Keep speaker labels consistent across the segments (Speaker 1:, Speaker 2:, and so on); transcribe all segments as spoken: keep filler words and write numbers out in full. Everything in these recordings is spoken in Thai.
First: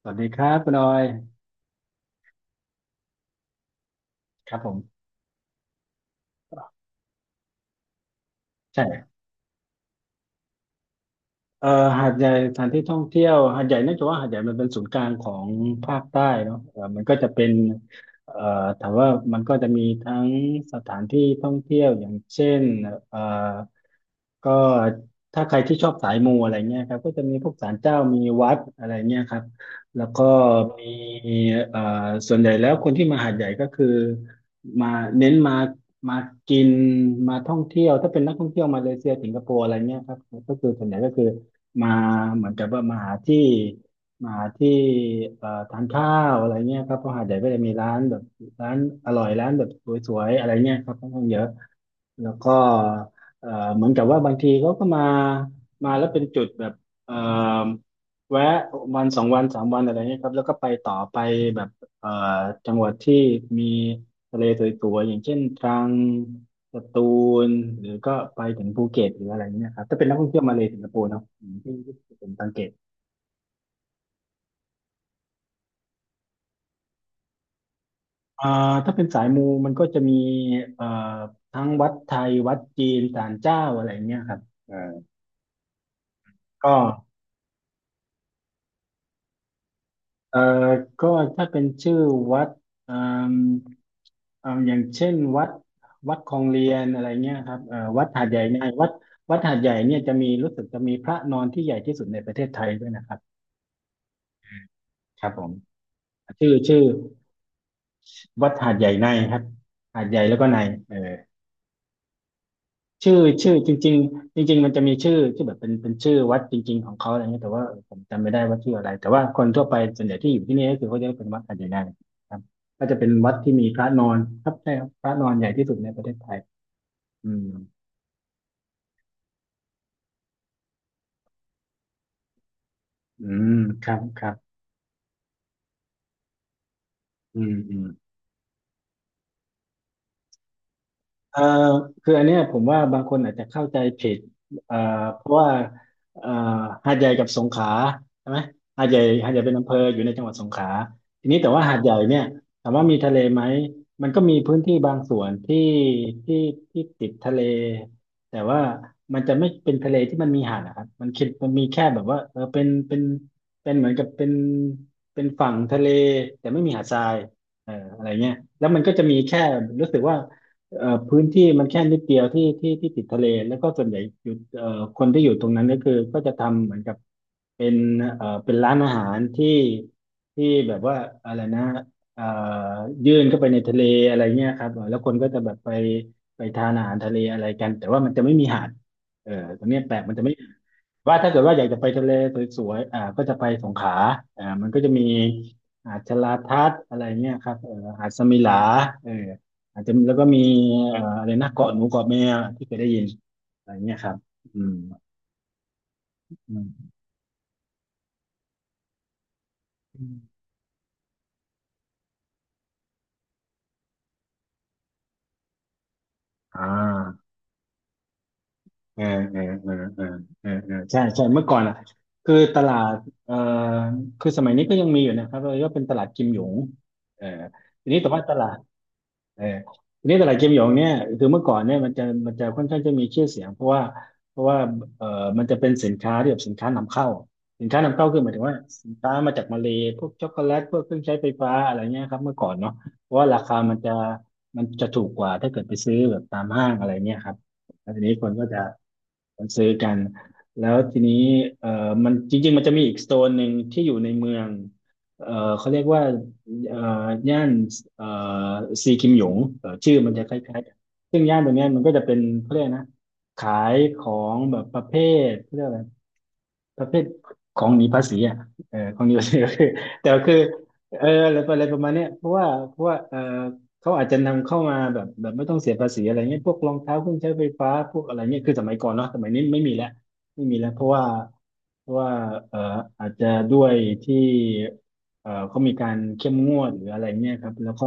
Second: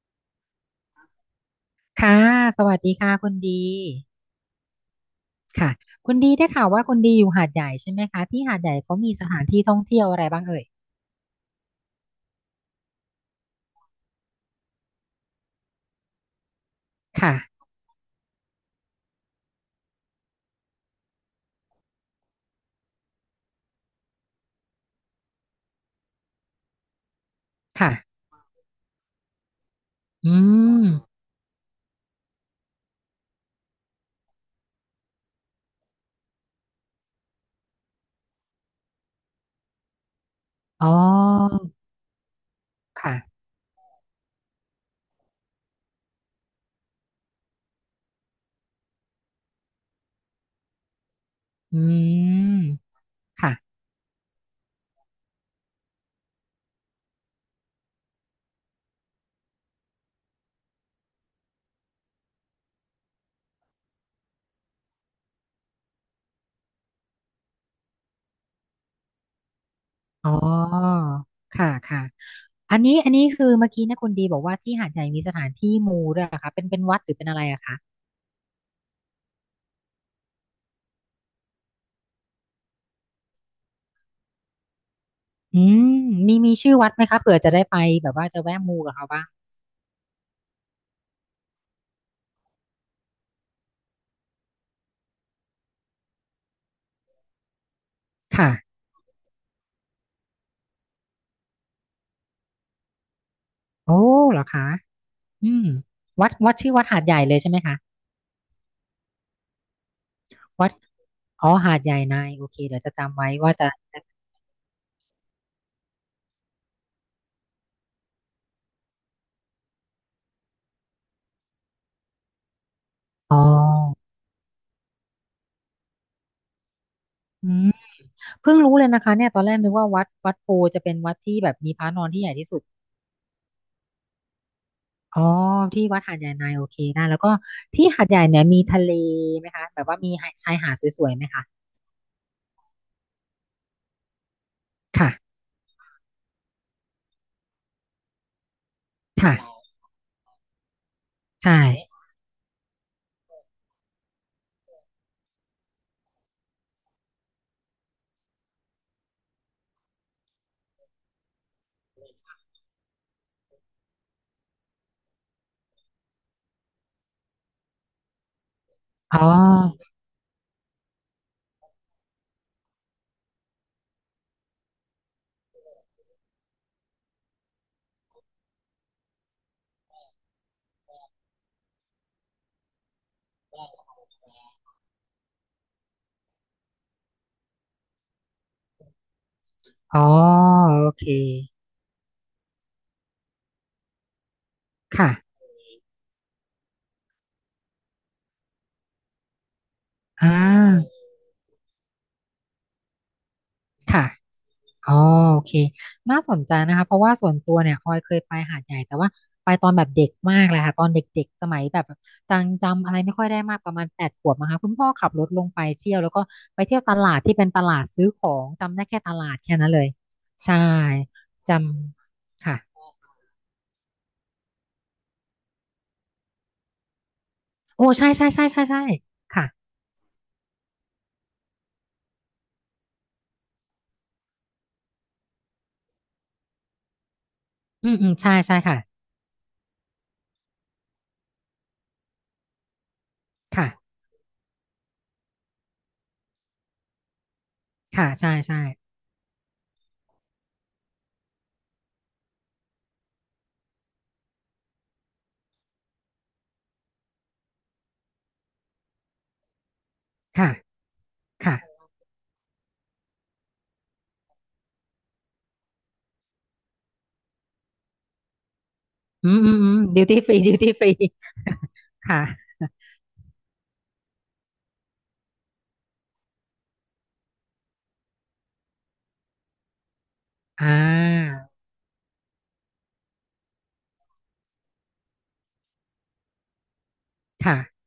Speaker 1: สวัสดีครับคุณออย
Speaker 2: ค่ะสวัสดีค่ะคุณดี
Speaker 1: ครับผม
Speaker 2: ค่ะคุณดีได้ข่าวว่าคุณดีอยู่หาดใหญ่ใช่ไหมคะที่หาดใหญ่เขามี
Speaker 1: ใช่
Speaker 2: สถานที่ท่องเที่ยวอะไรบ้างเอ่ย
Speaker 1: เอ่อหาดใหญ่สถานที่ท่องเที่ยวหาดใหญ่เนื่องจากว่าหาดใหญ่มันเป็นศูนย์กลางของภาคใต้เนาะเอ่อมันก็จะ
Speaker 2: ค่ะ
Speaker 1: เป็นเอ่อถามว่ามันก็จะมีทั้งสถานที่ท่องเที่ยวอย่างเช่นเอ่อก็ถ้าใครที่ชอบสายมูอะไรเงี้ยครับก็จะมีพวกศาล
Speaker 2: ค่ะ
Speaker 1: เจ้ามีวัดอะไรเงี้ยครับแล้วก็
Speaker 2: อืม
Speaker 1: มีเอ่อส่วนใหญ่แล้วคนที่มาหาดใหญ่ก็คือมาเน้นมามากินมาท่องเที่ยวถ้าเป็นนักท่องเที่ยวมาเลเซียสิงคโปร์อะไรเงี้ยครับก็คือส่
Speaker 2: อ๋
Speaker 1: วนใหญ่ก็คือ
Speaker 2: อ
Speaker 1: มาเหมือนกับว่ามาหา
Speaker 2: ค่ะ
Speaker 1: ที่มาหาที่เอ่อทานข้าวอะไรเงี้ยครับเพราะหาดใหญ่ก็จะมีร้านแบบร้านอร่อยร้านแบบสวยๆอะไรเงี้ยครับค่อนข้างเยอะ
Speaker 2: อื
Speaker 1: แล้วก็
Speaker 2: ม
Speaker 1: เอ่
Speaker 2: ค่ะ
Speaker 1: อเหมือนกับว่าบางทีเขาก็มามาแล้วเป็นจุดแบบเอ่อแวะวันสองวันสามวันอะไรเงี้ยครับแล้วก็ไปต่อไปแบบเอ่อจังหวัดที่มีทะเลสวยๆอย่างเช่นตรังสตูลหรือก็ไปถึงภูเก็ตหรืออะไรเงี้ยครับถ้าเป็นนักท่อ
Speaker 2: อ๋
Speaker 1: ง
Speaker 2: อ
Speaker 1: เที่ยวมาเลสิงคโปร์เนาะอืม
Speaker 2: ค่ะ
Speaker 1: ที่ที่
Speaker 2: ค่ะ
Speaker 1: ผมสังเกต
Speaker 2: อันนี้อันนี้คือเมื่อกี้นะคุณดีบอกว่าที่หาดใหญ่มีสถานที่มูด้วยเหรอคะเป็นเป็นวัดหรือเป็นอะไรอะคะ
Speaker 1: อ่าถ้าเป็นสายมูมันก็จะมีเอ่อทั้งวัดไทยวัดจีนศาลเจ้าอะไรเงี้ยครับเอ่า
Speaker 2: อืมมีมีชื่อ
Speaker 1: ก็
Speaker 2: วัดไหมคะเผื่อจะได้ไปแบบว่าจะแวะมูกับเขาบ้าง
Speaker 1: เอ่อก็ถ้าเป็นชื่อวัดเอ่มเอ่ออย่างเช่นวัดวัดคลองเรียนอะไรเงี้ยครับเอ่อวัดหาดใหญ่
Speaker 2: ค่ะ
Speaker 1: ไงวัดวัดหาดใหญ่เนี่ยจะมีรู้สึกจะมีพระนอนที่ใหญ่ที่สุดในประเทศไทยด้วยนะครับ
Speaker 2: โอ้เหรอคะ
Speaker 1: ครับผม
Speaker 2: อืมวัด
Speaker 1: ชื่
Speaker 2: วั
Speaker 1: อ
Speaker 2: ดชื่อ
Speaker 1: ชื่
Speaker 2: วั
Speaker 1: อ
Speaker 2: ดหาดใหญ่เลยใช่ไหมคะ
Speaker 1: วัดหาดใหญ่ในครับหาดใหญ่แล้วก็ใน
Speaker 2: วัด
Speaker 1: เออ
Speaker 2: อ๋อหาดใหญ่ในโอเคเดี๋ยวจะ
Speaker 1: ชื่
Speaker 2: จำ
Speaker 1: อ
Speaker 2: ไว้
Speaker 1: ชื่
Speaker 2: ว่า
Speaker 1: อ
Speaker 2: จะ
Speaker 1: จริงๆจริงๆมันจะมีชื่อที่แบบเป็นเป็นชื่อวัดจริงๆของเขาอะไรเงี้ยแต่ว่าเออผมจำไม่ได้ว่าชื่ออะไรแต่ว่าคนทั่วไปส่วนใหญ่ที่อยู่ที่นี่ก็คือเขาจะเป็นวัดอาจจะง่ายครับก็จะเป็นวัด
Speaker 2: อ๋อ
Speaker 1: ที่มีพระนอนครับใช่ครับพระนอนใหญ่ที่สุดในประเทศไทยอืม
Speaker 2: อืมเพิ่งรู้เลยนะคะเนี่ยตอนแรกนึกว่าวัดวัดโพจะเป็นวัดที่แบบมีพระนอนที่ใหญ่ที่สุด
Speaker 1: อืมครับครับ
Speaker 2: อ๋อที่วัดหาดใหญ่ในโอเคได้แล้วก็
Speaker 1: อืมอืม
Speaker 2: ที่หาดใหญ่เนี่ยมีทะเลไหมคะแบบว่ามีชายหาดสวยๆไหม
Speaker 1: เอ่อ
Speaker 2: คะ
Speaker 1: คืออันเนี้ยผมว่าบางคนอาจจะเข้าใจผิดเอ่อเพ
Speaker 2: ค่ะ
Speaker 1: ราะว่าเอ่อหาดใหญ่กับสงขลาใช่ไหมหาดใหญ่หาดใหญ่เป็น
Speaker 2: ค่ะ
Speaker 1: อำเภออยู่ในจังหวัดสงขลาทีนี้แต่
Speaker 2: ใช่
Speaker 1: ว่าหาดใหญ่เนี่ยถามว่ามีทะเลไหมมันก็มีพื้นที่บางส่วนที่ที่ที่ติดทะเลแต่ว่ามันจะไม่เป็นทะเลที่มันมีหาดนะครับมันคิดมันมีแค่แบบว่าเออเป็นเป็นเป็นเหมือนกับเป็นเป็นฝั่งทะเลแต่ไม่มีหาดทรายเอออะไรเงี้ยแล้วมันก็จะมี
Speaker 2: อ๋
Speaker 1: แค่
Speaker 2: อ
Speaker 1: รู้สึกว่า เอ่อพื้นที่มันแค่นิดเดียวที่ที่ที่ติดทะเลแล้วก็ส่วนใหญ่อยู่เอ่อคนที่อยู่ตรงนั้นก็คือก็จะทำเหมือนกับเป็นเอ่อเป็นร้านอาหารที่ที่แบบว่าอะไรนะเอ่อยื่นเข้าไปในทะเลอะไรเงี้ยครับเออแล้วคนก็จะแบบไปไปทานอาหารทะเลอะไรกันแต่ว่ามันจะไม่มีหาดเออตรงเนี้ยแปล
Speaker 2: อ๋อ
Speaker 1: กมันจะไม่
Speaker 2: โอเค
Speaker 1: ว่าถ้าเกิดว่าอยากจะไปทะเลสวยๆอ่าก็จะไปสงขลาอ่ามันก็จะมี
Speaker 2: ค่ะ
Speaker 1: หาดชะลาทัดอะไรเงี้ยครับเออหาดสมิหลาเออ อาจจะแล้วก็
Speaker 2: อ่า
Speaker 1: มีเอ่ออะไรนะเกาะหนูเกาะแมวที่เคยได้ยินอะไรเงี้ย
Speaker 2: ค่ะ
Speaker 1: ครับอืม
Speaker 2: อ๋อโอเคน่าสนใจ
Speaker 1: อื
Speaker 2: นะคะ
Speaker 1: ม
Speaker 2: เพราะว่าส่วนตัวเนี่ยออยเคยไปหาดใหญ่แต่ว่าไปตอนแบบเด็กมา
Speaker 1: อ
Speaker 2: กเลยค่ะตอนเด็กๆสมัยแบบจังจำอะไรไม่ค่อยได้มากประมาณแปดขวบนะคะคุณพ่อขับรถลงไปเที่ยวแล้วก็
Speaker 1: อ่
Speaker 2: ไปเที่ยวตลาด
Speaker 1: า
Speaker 2: ที่เป็นตลาดซื้อของจำได้
Speaker 1: เอ
Speaker 2: แค่
Speaker 1: อ
Speaker 2: ตลา
Speaker 1: เอ
Speaker 2: ด
Speaker 1: อ
Speaker 2: แค่
Speaker 1: เอ
Speaker 2: นั้น
Speaker 1: อ
Speaker 2: เลย
Speaker 1: เออเออ
Speaker 2: ใช่
Speaker 1: เออใช่ใช่เมื่อ
Speaker 2: จ
Speaker 1: ก่อนอ่ะคือ
Speaker 2: ำ
Speaker 1: ต
Speaker 2: ค่ะ
Speaker 1: ลาดเอ่อคือสมัยนี้ก็ยังมีอยู่นะครับเราก็เป็นตลาดกิมหยงเออที
Speaker 2: โอ้
Speaker 1: นี้แต่
Speaker 2: ใช่
Speaker 1: ว่า
Speaker 2: ใช่
Speaker 1: ต
Speaker 2: ใช่
Speaker 1: ลาด
Speaker 2: ใช่ใช่
Speaker 1: เออ
Speaker 2: ค่ะ
Speaker 1: ทีนี้ตลาดเกมหยงเนี่ยคือเมื่อก่อนเนี่ยมันจะมันจะค่อนข้างจะมีชื่อเสียงเพราะว่าเพราะว่าเออมันจะเป็นสินค้าที่แบบสินค้านำเข้าสินค้า
Speaker 2: อื
Speaker 1: นำ
Speaker 2: ม
Speaker 1: เข้า
Speaker 2: อืม
Speaker 1: คือหมา
Speaker 2: ใช่
Speaker 1: ยถึง
Speaker 2: ใช่
Speaker 1: ว่า
Speaker 2: ค่ะ
Speaker 1: สินค้ามาจากมาเลย์พวกช็อกโกแลตพวกเครื่องใช้ไฟฟ้าอะไรเงี้ยครับเมื่อก่อนเนาะเพราะว่าราคา
Speaker 2: ค่ะ
Speaker 1: มันจะมันจะถูกกว่าถ้าเกิดไปซื้อแบบตามห้างอะไรเงี้ยครับแล้วที
Speaker 2: ค่ะ
Speaker 1: นี้ค
Speaker 2: ใช่
Speaker 1: นก็
Speaker 2: ใช่
Speaker 1: จะคนซื้อกัน แล้วทีนี้เออมันจริงๆมันจะมีอีกโซนหนึ่งที่อยู่ในเมืองเออเขาเรียกว่า เอ่อย่านเอ่อซีคิมหยงเอ่อชื่อมันจะค
Speaker 2: ค่ะ
Speaker 1: ล้ายๆกันซึ่งย่านตรง
Speaker 2: ค่ะ
Speaker 1: เนี้ยมันก็จะเป็นเขาเรียกนะขายของแบบประเภทเขาเรียกอะไร ประเภทของหนีภาษีอ่ะเออของหนีภา
Speaker 2: อื
Speaker 1: ษี
Speaker 2: ม
Speaker 1: ก็
Speaker 2: อืม
Speaker 1: คือ
Speaker 2: อืมดิว
Speaker 1: แต่
Speaker 2: ตี้
Speaker 1: ก็
Speaker 2: ฟ
Speaker 1: คื
Speaker 2: รี
Speaker 1: อ
Speaker 2: ดิวตี้ฟรี
Speaker 1: เอออะไรอะไรประมาณเนี้ย
Speaker 2: ค่ะ
Speaker 1: เพราะว่าเพราะว่าเออเขาอาจจะนำเข้ามาแบบแบบไม่ต้องเสียภาษีอะไรเงี้ยพวกรองเท้าเครื่องใช้ไฟฟ้าพวกอะไรเงี้ยคือสมัยก่อนเนาะสมัยนี้ไม่มีแล้วไม่มี
Speaker 2: อ่
Speaker 1: แล้วเพราะว่า
Speaker 2: า
Speaker 1: เพราะว่าเอออาจจะด้วยที่เออเขามีการเข้มงวดหรืออะไรเงี้ยครับแล้ว
Speaker 2: ค่ะ
Speaker 1: ก็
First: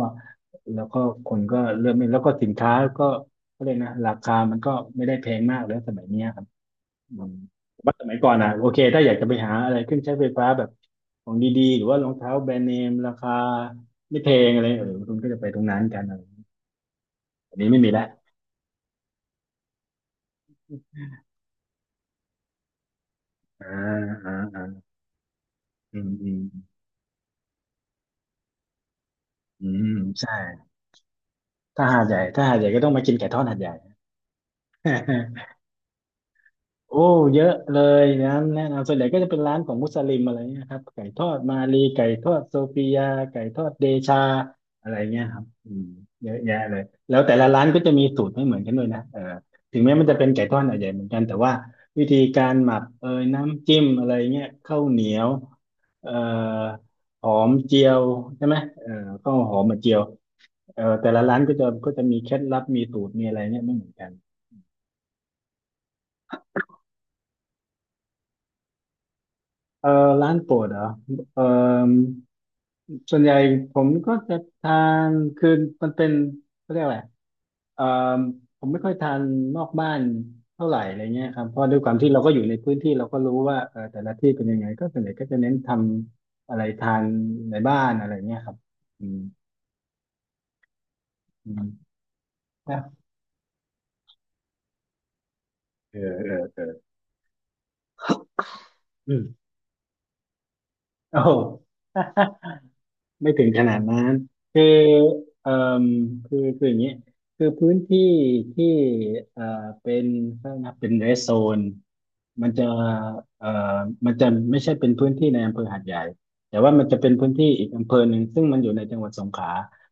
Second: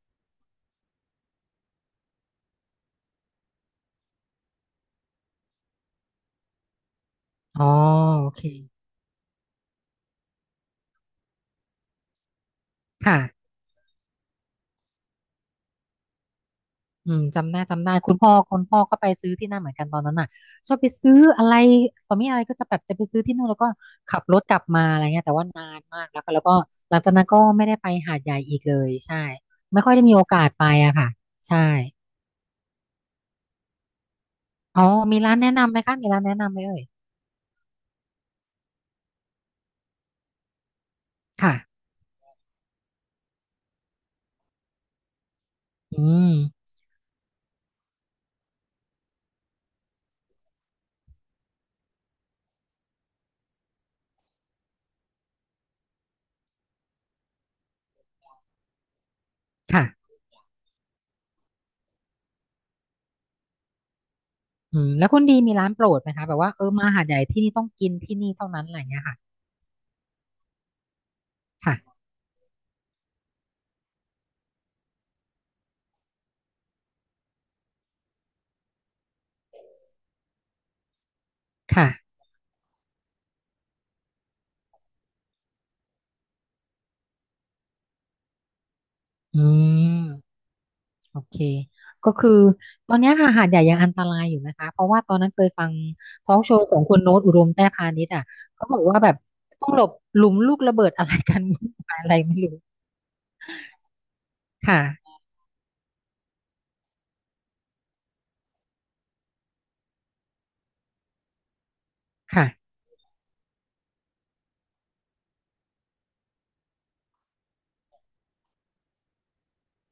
Speaker 1: แล้วก็คนก็เริ่มไม่แล้วก็สินค้าก็ก็เลยกนะราคามันก็ไม่ได้แพงมากแล้วสมัยเนี้ยครับ อืม
Speaker 2: อ๋อ
Speaker 1: ว่าสมัย
Speaker 2: โอ
Speaker 1: ก่อน
Speaker 2: เค
Speaker 1: อ่ะโอเคถ้าอยากจะไปหาอะไรเครื่องใช้ไฟฟ้าแบบของดีๆหรือว่ารองเท้าแบรนด์เนมราคา
Speaker 2: ค่ะ
Speaker 1: ไม่แพงอะไรเออคุณก็จะไปตรงนั้นกันอะไรอย่างเงี้ย
Speaker 2: อืมจำ
Speaker 1: อัน
Speaker 2: ได้
Speaker 1: นี้ไม่
Speaker 2: จำ
Speaker 1: มี
Speaker 2: ได้
Speaker 1: และ
Speaker 2: คุณพ่อคุณพ่อก็ไปซื้อที่นั่นเหมือนกันตอนนั้นน่ะชอบไปซื้ออะไรตอนนี้อะไรก็จะแบบจะไปซื้อที่นู่นแล้ว
Speaker 1: อ่า
Speaker 2: ก็ขับ
Speaker 1: อ่า
Speaker 2: รถกลั
Speaker 1: อ่า
Speaker 2: บมาอะไรเงี้ยแต่ว่านาน
Speaker 1: อื
Speaker 2: มาก
Speaker 1: ม
Speaker 2: แล้ว
Speaker 1: อื
Speaker 2: ก็
Speaker 1: ม
Speaker 2: แล้วก็หลังจากนั้นก็ไม่ได้ไปหาดใหญ่อีกเลยใช่
Speaker 1: อื
Speaker 2: ไม่ค่
Speaker 1: ม
Speaker 2: อยได้มีโอ
Speaker 1: ใช่
Speaker 2: กาสไปอะค่ะใช่
Speaker 1: ถ้าหาดใหญ่ถ้าหาดใหญ่ก็ต้องมากินไก่ทอดหาดใหญ่
Speaker 2: อ๋อมีร้านแนะนำไหมคะมีร้านแนะนำไหมเอ่ย
Speaker 1: โอ้เยอะเลยนะแนะนำส่วนใหญ่ก็จะเป็นร้านของมุสลิมอะไรเงี้ยครับไก่ทอด
Speaker 2: ค่ะ
Speaker 1: มาลีไก่ทอดโซฟียาไก่ทอดเดชาอะไรเงี้ยครับอืม
Speaker 2: อื
Speaker 1: เย
Speaker 2: ม
Speaker 1: อะแยะเลยแล้วแต่ละร้านก็จะมีสูตรไม่เหมือนกันด้วยนะเออถึงแม้มันจะเป็นไก่ทอดหาดใหญ่เหมือนกันแต่ว่าวิธีการหมักเอยน้ำจิ้มอะไรเงี้ยข้าวเหนียวเอ่อหอมเจียวใช่ไหมเออข้าวหอมมา
Speaker 2: ค่ะ
Speaker 1: เจียวเออแต่ละร้านก็จะก็จะมีเคล็ดลับมีสูตรมีอะไรเนี่ยไม่เหมือนกัน
Speaker 2: อืมแล้วคุณดีมีร้านโปรดไหมคะแบบว่าเออมาหาดใหญ่ที่นี่ต้องกินที่นี่เท่านั้นอะไรเงี้ยค่ะ
Speaker 1: เออร้านโปรดเหรอเออ
Speaker 2: ค่ะ
Speaker 1: ส่วนใหญ่ผมก็จะทานคือมันเป็นเขาเรียกอะไรเออผมไม่ค่อยทานนอกบ้านเท่าไหร่อะไรเงี้ยครับเพราะด้วย
Speaker 2: ค่ะ
Speaker 1: ความที่เราก็อยู่ในพื้นที่เราก็รู้ว่าเออแต่ละที่เป็นยังไงก็ส่วนใหญ่ก็จะเน้นทำอะไรทานในบ้านอะไรเงี้ยครับอืม
Speaker 2: อืม โอเค
Speaker 1: อืม
Speaker 2: ก็คือ
Speaker 1: นะ
Speaker 2: ตอนเนี้ยค่ะหาดใหญ่ยังอันตรายอยู่นะคะเพราะว่าตอนนั้นเคยฟัง
Speaker 1: เออ
Speaker 2: ท
Speaker 1: เอ
Speaker 2: อล์
Speaker 1: อ
Speaker 2: กโช
Speaker 1: เอ
Speaker 2: ว์ของ
Speaker 1: อ
Speaker 2: คุณโน้ตอุดมแต้พานิชอ่ะเขาบอกว่าแบ
Speaker 1: อื
Speaker 2: บ
Speaker 1: ม
Speaker 2: ต้องหลบหลุมลูกระเบิดอะไร
Speaker 1: โอ้
Speaker 2: กัน วุ่นวายอะไรไม่ รู้
Speaker 1: ไม่ถึงขนาดนั้น คือ
Speaker 2: ค่ะ
Speaker 1: เอ่อคือคืออย่างนี้คือพื้นที่ที่เอ่อเป็นถ้านับเป็นเรสโซนมั
Speaker 2: ค่ะ
Speaker 1: นจะเอ่อมันจะไม่ใช่เป็นพื้นที่ในอำเภอหาดใหญ่ แต่ว่ามันจะเป็นพื้นที่อีกอำเภอหนึ่งซึ่งมันอยู่ในจังหวัดสงขลา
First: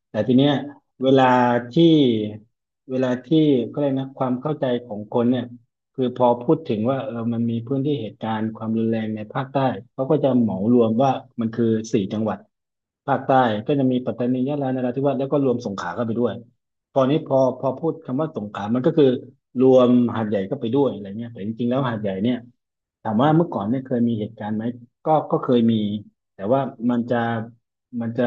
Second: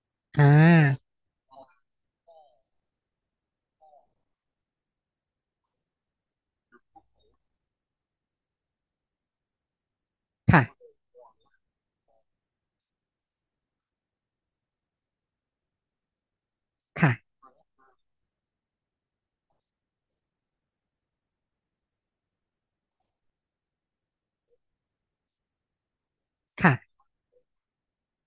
Speaker 1: แต่ที
Speaker 2: อ่า
Speaker 1: เนี้ยเวลาที่เวลาที่ก็เลยกนะความเข้าใจของคนเนี่ย คือพอพูดถึงว่าเออมันมีพื้นที่เหตุการณ์ความรุนแรงในภาคใต้เขาก็จะเหมาร
Speaker 2: ค่ะ
Speaker 1: วมว่ามันคือสี่จังหวัดภาคใต้ก็จะมีปัตตานียะลานราธิวาสแล้วก็รวมสงขลาเข้าไปด้วยตอนนี้พ
Speaker 2: ค่ะ
Speaker 1: อพอพูดคำว่าสงขลามันก็คือรวมหาดใหญ่เข้าไปด้วยอะไรเงี้ยแต่จริงๆแล้วหาดใหญ่เนี่ยถามว่าเมื่อก่อนเนี่ยเคยมีเหตุการณ์ไหมก็ก็เคยมีแต่ว่า
Speaker 2: ค่ะ
Speaker 1: มันจะมันจะ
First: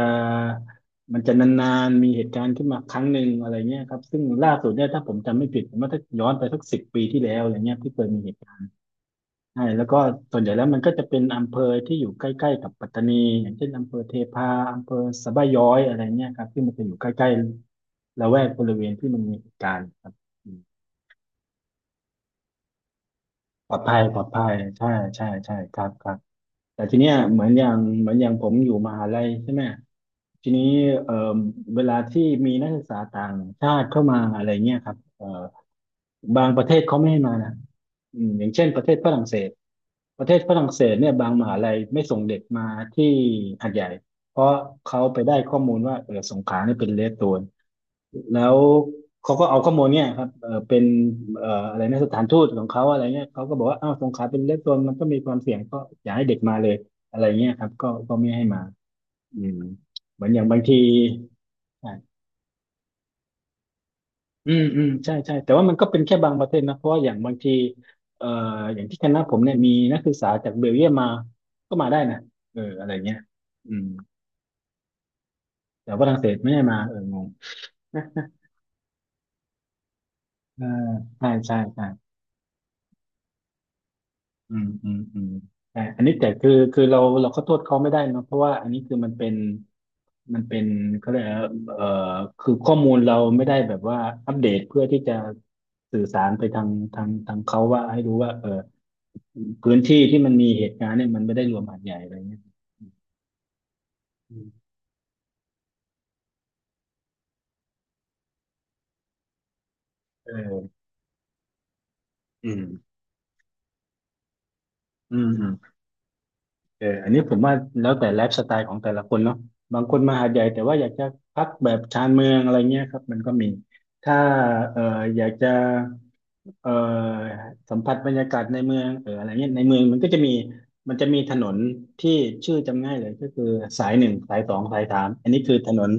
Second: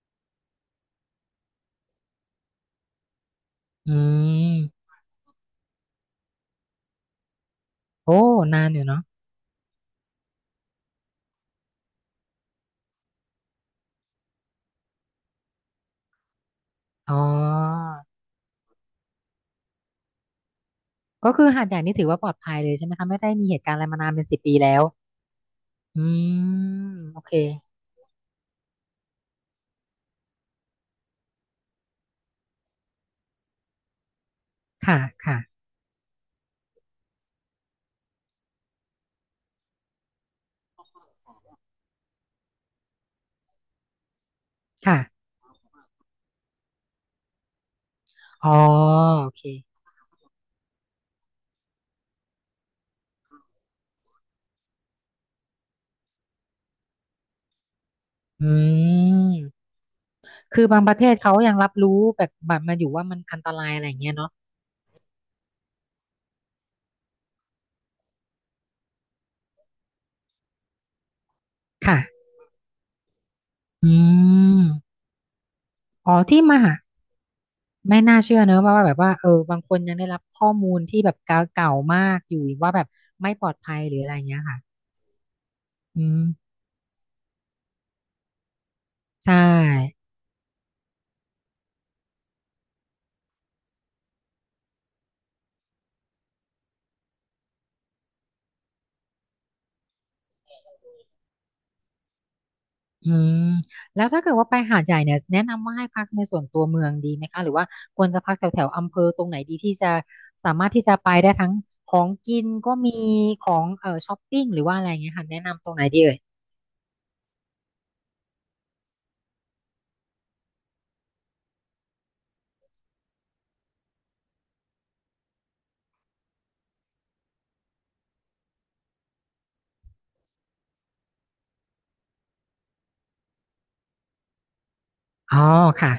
Speaker 1: มันจะนานๆมีเหตุการณ์ขึ้นมาครั้งหนึ่งอะไรเงี้ย
Speaker 2: อื
Speaker 1: ครับซึ่งล่าสุดเนี่
Speaker 2: ม
Speaker 1: ยถ้าผมจำไม่ผิดผมว่าถ้าย้อนไปสักสิบปีที่แล้วอะไรเงี้ยที่เคยมี
Speaker 2: โอ้
Speaker 1: เหตุการ
Speaker 2: นา
Speaker 1: ณ์
Speaker 2: นอยู่เนาะ
Speaker 1: ใช่แล้วก็ส่วนใหญ่แล้วมันก็จะเป็นอำเภอที่อยู่ใกล้ๆกับปัตตานีอย่างเช่นอำเภอเทพาอำเภอสะบ้าย้อยอะไรเงี้ยครับที่มันจะอยู่ใก
Speaker 2: อ๋อ
Speaker 1: ล้ๆละแวกบริเวณที่มันมีเหตุการณ์ครับ
Speaker 2: ก็คือหาดใหญ่นี่ถือว่าปลอดภัยเลยใช่ไหมคะไม่ได้มีเหตุ
Speaker 1: ป
Speaker 2: กา
Speaker 1: ล
Speaker 2: ร
Speaker 1: อ
Speaker 2: ณ์
Speaker 1: ด
Speaker 2: อะไร
Speaker 1: ภั
Speaker 2: มา
Speaker 1: ย
Speaker 2: นาน
Speaker 1: ปลอ
Speaker 2: เป็น
Speaker 1: ด
Speaker 2: สิบ
Speaker 1: ภัย
Speaker 2: ปีแล้ว
Speaker 1: ใช่ใช่ใช่ครับ
Speaker 2: อื
Speaker 1: ครับ
Speaker 2: ม
Speaker 1: แต่ทีเนี้ย
Speaker 2: โอเค
Speaker 1: เหมือนอย่างเหมือนอย่างผมอยู่มหาลัยใช่ไหมทีนี้เอ่อเวลาที่มีนักศึกษาต่างชาติเข้ามาอะไรเงี้ยครับ
Speaker 2: ค่ะ
Speaker 1: เอ่อ
Speaker 2: ค่ะ
Speaker 1: บางประเทศเขาไม่ให้มานะอืมอย่างเช่นประเทศฝรั่งเศสประเทศฝรั่งเศสเนี่ยบางมหาลัยไม่ส่งเด็กมาที่หาดใหญ่เพราะ
Speaker 2: ค่ะ
Speaker 1: เขาไปได้ข้อมูลว่าเออสงขลาเนี่ยเป็นเรดโซนแล้
Speaker 2: อ๋อ
Speaker 1: ว
Speaker 2: โอ
Speaker 1: เขา
Speaker 2: เค
Speaker 1: ก็เอาข้อมูลเนี่ยครับเออเป็นเอ่ออะไรนะสถานทูตของเขาอะไรเงี้ยเขาก็บอกว่าอ้าวสงขลาเป็นเรดโซนมันก็มีความเสี่ยงก็อย่าให้เด็กมาเลยอะไรเงี้ยครับก็ก็ไม่ให้
Speaker 2: อื
Speaker 1: มา
Speaker 2: ม
Speaker 1: อืมเหมือนอย่างบาง
Speaker 2: คือ
Speaker 1: ที
Speaker 2: บางประเทศเขายังรับรู้
Speaker 1: อ่ะ
Speaker 2: แบบแบบมาอยู่ว่ามันอันตรายอะไรอย่างเงี้ยเนาะ
Speaker 1: อืมอืมใช่ใช่แต่ว่ามันก็เป็นแค่บางประเทศนะเพราะว่าอย่างบางทีเอ่ออย่างที่คณะผมเนี่ยมีนักศึกษาจากเบลเยียมมาก็มา
Speaker 2: ค่ะ
Speaker 1: ได้นะเอออะไรเงี้ยอืม
Speaker 2: อืม
Speaker 1: แต่ว่าฝ
Speaker 2: อ๋อ
Speaker 1: รั่งเศส
Speaker 2: ที่
Speaker 1: ไม่
Speaker 2: มา
Speaker 1: ให้มาเอองง
Speaker 2: ไม่น่า เชื่อเนอะว่าว่าแบบว่าเออบางคนยังได้รับข้อ
Speaker 1: เออ
Speaker 2: มูลที่แบบ
Speaker 1: ใช่
Speaker 2: เก่า
Speaker 1: ใช่
Speaker 2: เก่า
Speaker 1: ใช่
Speaker 2: มากอยู่ว่าแบบไม่ปลอดภัยหรืออะไรเงี้ย
Speaker 1: อื
Speaker 2: ค่ะ
Speaker 1: มอืมอืมแต่อัน
Speaker 2: อื
Speaker 1: นี้
Speaker 2: ม
Speaker 1: แต่คือคือเราเราก็โทษเขาไม่ได้เนอะเพราะว่าอันนี้คือมันเป็
Speaker 2: ใช
Speaker 1: น
Speaker 2: ่
Speaker 1: มันเป็นเขาเรียกอะไรนะเอ่อคือข้อมูลเราไม่ได้แบบว่าอัปเดตเพื่อที่จะสื่อสารไปทางทางทางเขาว่าให้รู้ว่าเออพื้นที่ที่มันมีเหตุการณ์เนี่ยมันไม่ได้รวมหาดใหญ่อะไรเงี้ย
Speaker 2: อืมแล้วถ้าเกิ
Speaker 1: อื
Speaker 2: ดว่า
Speaker 1: ม
Speaker 2: ไปหาดใหญ่เนี่ยแนะนำว่าให้พักในส่วนตัวเมืองดีไหมคะหรือว่าควรจะพักแถวแถวอำเภอตรงไหนดีที่จะ
Speaker 1: เอ
Speaker 2: สามารถ
Speaker 1: อ
Speaker 2: ที่จะไปได้ทั้งของกิ
Speaker 1: อื
Speaker 2: น
Speaker 1: ม
Speaker 2: ก็มีของเอ่อช้อปปิ้งหรือว่าอะไรเงี้
Speaker 1: อื
Speaker 2: ยค่ะแนะนำตร
Speaker 1: ม
Speaker 2: งไหนดีเอ่ย
Speaker 1: เอออันนี้ผมว่าแล้วแต่ไลฟ์สไตล์ของแต่ละคนเนาะบางคนมาหาดใหญ่แต่ว่าอยากจะพักแบบชานเมืองอะไรเงี้ยครับมันก็มี ถ้าเอออยากจะ เอ่อสัมผัสบรรยากาศในเมืองเอออะไรเงี้ยในเมืองมันก็จะมีมันจะมีถนนที่ชื่อจำง่ายเลยก็คือสายหนึ่งสายสองสายสามอัน
Speaker 2: อ๋อ
Speaker 1: นี้คือถนน
Speaker 2: ค่ะ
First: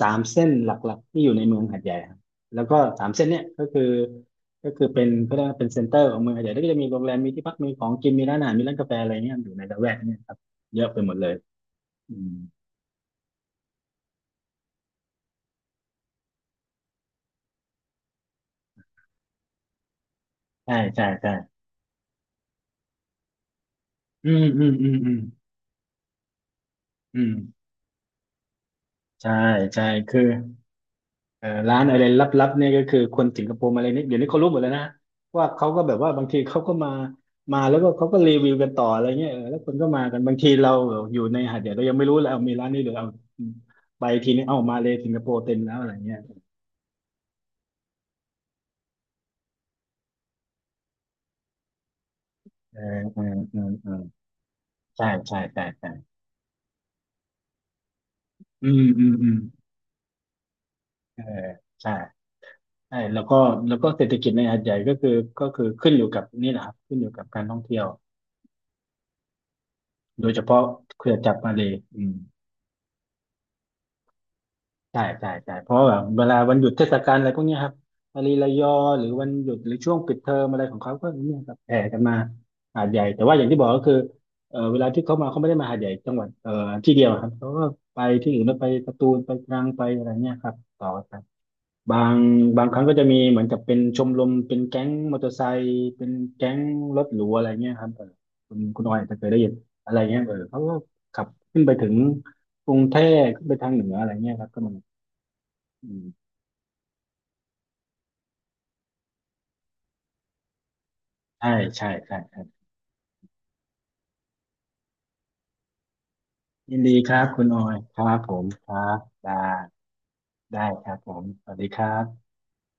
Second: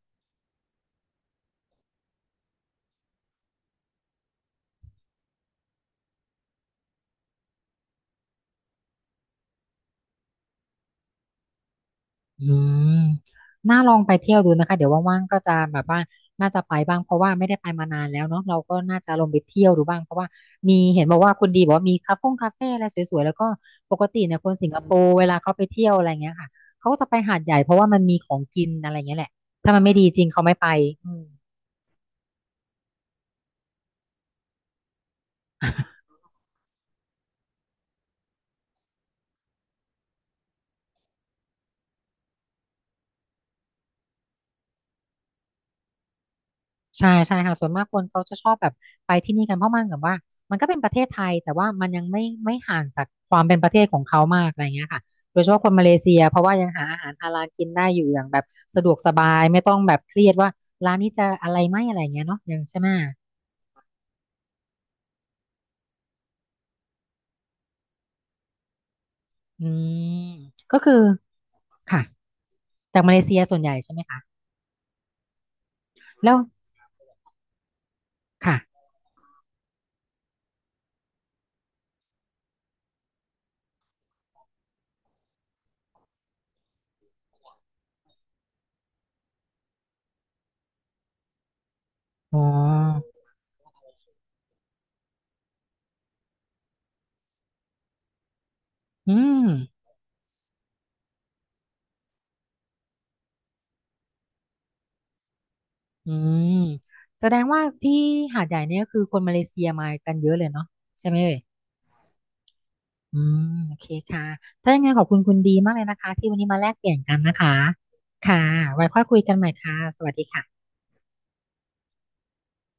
Speaker 1: สามเส้นหลักๆที่อยู่ในเมืองหาดใหญ่ครับแล้วก็สามเส้นเนี้ยก็คือก็คือเป็นก็ได้ว่าเป็นเซ็นเตอร์ของเมืองหาดใหญ่แล้วก็จะมีโรงแรมมีที่พักมีของกินมีร้านอาหารมีร้านกาแฟอะไรเงี้ยอยู่ในละแวกเนี้ยครับเยอะไปหมดเลยอืม
Speaker 2: อืมน่าลองไปเที่ยวดูนะคะเดี๋ยวว่างๆก็จะแบบว่าน่าจะไปบ้างเพราะว่าไม่ได้ไปมานานแล้วเนาะเราก็น่าจะลองไปเที่ยวดูบ้างเพราะว่ามี
Speaker 1: ใช่
Speaker 2: เห็
Speaker 1: ใช่
Speaker 2: นบอก
Speaker 1: ใช่
Speaker 2: ว่าคุณดีบอกว่ามีคาเฟ่คาเฟ่อะไรสวยๆแล้วก็ปกติ
Speaker 1: อื
Speaker 2: เนี่ย
Speaker 1: ม
Speaker 2: คน
Speaker 1: อื
Speaker 2: สิ
Speaker 1: ม
Speaker 2: งค
Speaker 1: อื
Speaker 2: โป
Speaker 1: มอื
Speaker 2: ร์
Speaker 1: ม
Speaker 2: เวลาเขาไปเที่ยวอะไรเงี้ยค่ะเขาก็จะไป
Speaker 1: อื
Speaker 2: หาดใหญ่
Speaker 1: ม
Speaker 2: เพราะว่ามันมีของกินอะไรเงี้ยแห
Speaker 1: ใช่
Speaker 2: ละถ้ามั
Speaker 1: ใช่
Speaker 2: นไม่ดี
Speaker 1: คื
Speaker 2: จ
Speaker 1: อ
Speaker 2: ริงเขาไม่ไปอืม
Speaker 1: เอ่อร้านอะไรลับๆเนี่ยก็คือคนสิงคโปร์มาเลยเนี่ยเดี๋ยวนี้เขารู้หมดแล้วนะว่าเขาก็แบบว่าบางทีเขาก็มามาแล้วก็เขาก็รีวิวกันต่ออะไรเงี้ยเออแล้วคนก็มากันบางทีเราอยู่ในหาดใหญ่เรายังไม่รู้เลยเอามีร้านนี้หรือเอาไปทีนี้เอ้ามาเลยสิงคโปร์เต็มแล้วอะไรเงี้ย
Speaker 2: ใช่ใช่ค่ะส่วนมากคนเขาจะชอบแบบไปที่นี่กันเพราะมันแบบว่ามันก็เป็นประเทศไทยแต่ว่ามันยังไม่ไม่ห่า
Speaker 1: เอ
Speaker 2: ง
Speaker 1: อ
Speaker 2: จาก
Speaker 1: เอ
Speaker 2: ค
Speaker 1: อ
Speaker 2: วามเป็
Speaker 1: เอ
Speaker 2: นประ
Speaker 1: อ
Speaker 2: เทศ
Speaker 1: เอ
Speaker 2: ขอ
Speaker 1: อ
Speaker 2: งเขามากอะไรเงี้ยค่ะ
Speaker 1: ใช่
Speaker 2: โด
Speaker 1: ใช่
Speaker 2: ยเฉพาะ
Speaker 1: ใช่
Speaker 2: คนมา
Speaker 1: ใช่
Speaker 2: เลเซียเพราะว่ายังหาอาหารฮาลาลกินได้อยู่อย่างแบบ
Speaker 1: อืม
Speaker 2: สะดวก
Speaker 1: อื
Speaker 2: ส
Speaker 1: ม
Speaker 2: บา
Speaker 1: อืม
Speaker 2: ยไม่ต้องแบบเครียดว่าร้านนี้
Speaker 1: เออ
Speaker 2: จะอะไรไหม
Speaker 1: ใช่
Speaker 2: อะไรเงี้ยเนาะยังใช่ไหม
Speaker 1: ใช่แล้วก็แล้วก็เศรษฐกิจในหาดใหญ่ก็คือก็คือขึ้นอยู่กับนี่แหละครับขึ้นอยู่กับการท่องเที่ยว
Speaker 2: อืม
Speaker 1: โดยเฉพาะ
Speaker 2: ก็คือ
Speaker 1: เครือจักรมาเลย
Speaker 2: ค่ะ
Speaker 1: อืม
Speaker 2: จากมาเลเซียส่วนใหญ่ใช่ไหมคะ
Speaker 1: ใช่ใช่ใช่เพราะว่าแบบเว
Speaker 2: แล้
Speaker 1: ลา
Speaker 2: ว
Speaker 1: วันหยุดเทศกาลอะไรพวกเนี้ยครับมาลีระยอ
Speaker 2: ค่ะ
Speaker 1: หรือวันหยุดหรือช่วงปิดเทอมอะไรของเขาก็เนี่ยครับแห่กันมาหาดใหญ่แต่ว่าอย่างที่บอกก็คือเออเวลาที่เขามาเขาไม่ได้มาหาดใหญ่จังหวัดเออที่เดียวครับเขาก็ไปที่อื่นแล้วไปสตูลไปตรังไปอะไรเนี่ยครับต่อกันบาง
Speaker 2: อ๋อ
Speaker 1: บางครั้งก็จะมีเหมือนกับเป็นชมรมเป็นแก๊งมอเตอร์ไซค์เป็นแก๊งรถหรูอะไรเงี้ยครับเออคุณคุณออยอาจจะ
Speaker 2: อื
Speaker 1: เคยได้
Speaker 2: ม
Speaker 1: ยินอะไรเงี้ยเออเขาก็ขับขึ้นไปถึงกรุงเทพขึ้นไปทางเหนืออะไรเงี้ยครับก็มี อื
Speaker 2: อื
Speaker 1: ม
Speaker 2: มแสดงว่าที่หาดใหญ่เนี่ยก็คือคนมาเลเซียมากันเยอะเลยเนาะใช่ไหมเอ่ย
Speaker 1: ใช่ใช่ใช่ครับ
Speaker 2: อืมโอเคค่ะถ้ายังไงขอบคุณคุณดีมากเลยนะคะที่วันนี้มาแลก
Speaker 1: ยิน
Speaker 2: เปลี่
Speaker 1: ดี
Speaker 2: ยน
Speaker 1: ค
Speaker 2: กัน
Speaker 1: รับ
Speaker 2: นะ
Speaker 1: คุณ
Speaker 2: คะ
Speaker 1: ออยครับผ
Speaker 2: ค่ะ
Speaker 1: มค
Speaker 2: ไว้
Speaker 1: รับ
Speaker 2: ค่อยคุยกันให
Speaker 1: ได้
Speaker 2: ม่ค่ะสวัสดีค่ะ
Speaker 1: ได้ครับผมสวัสดีครับ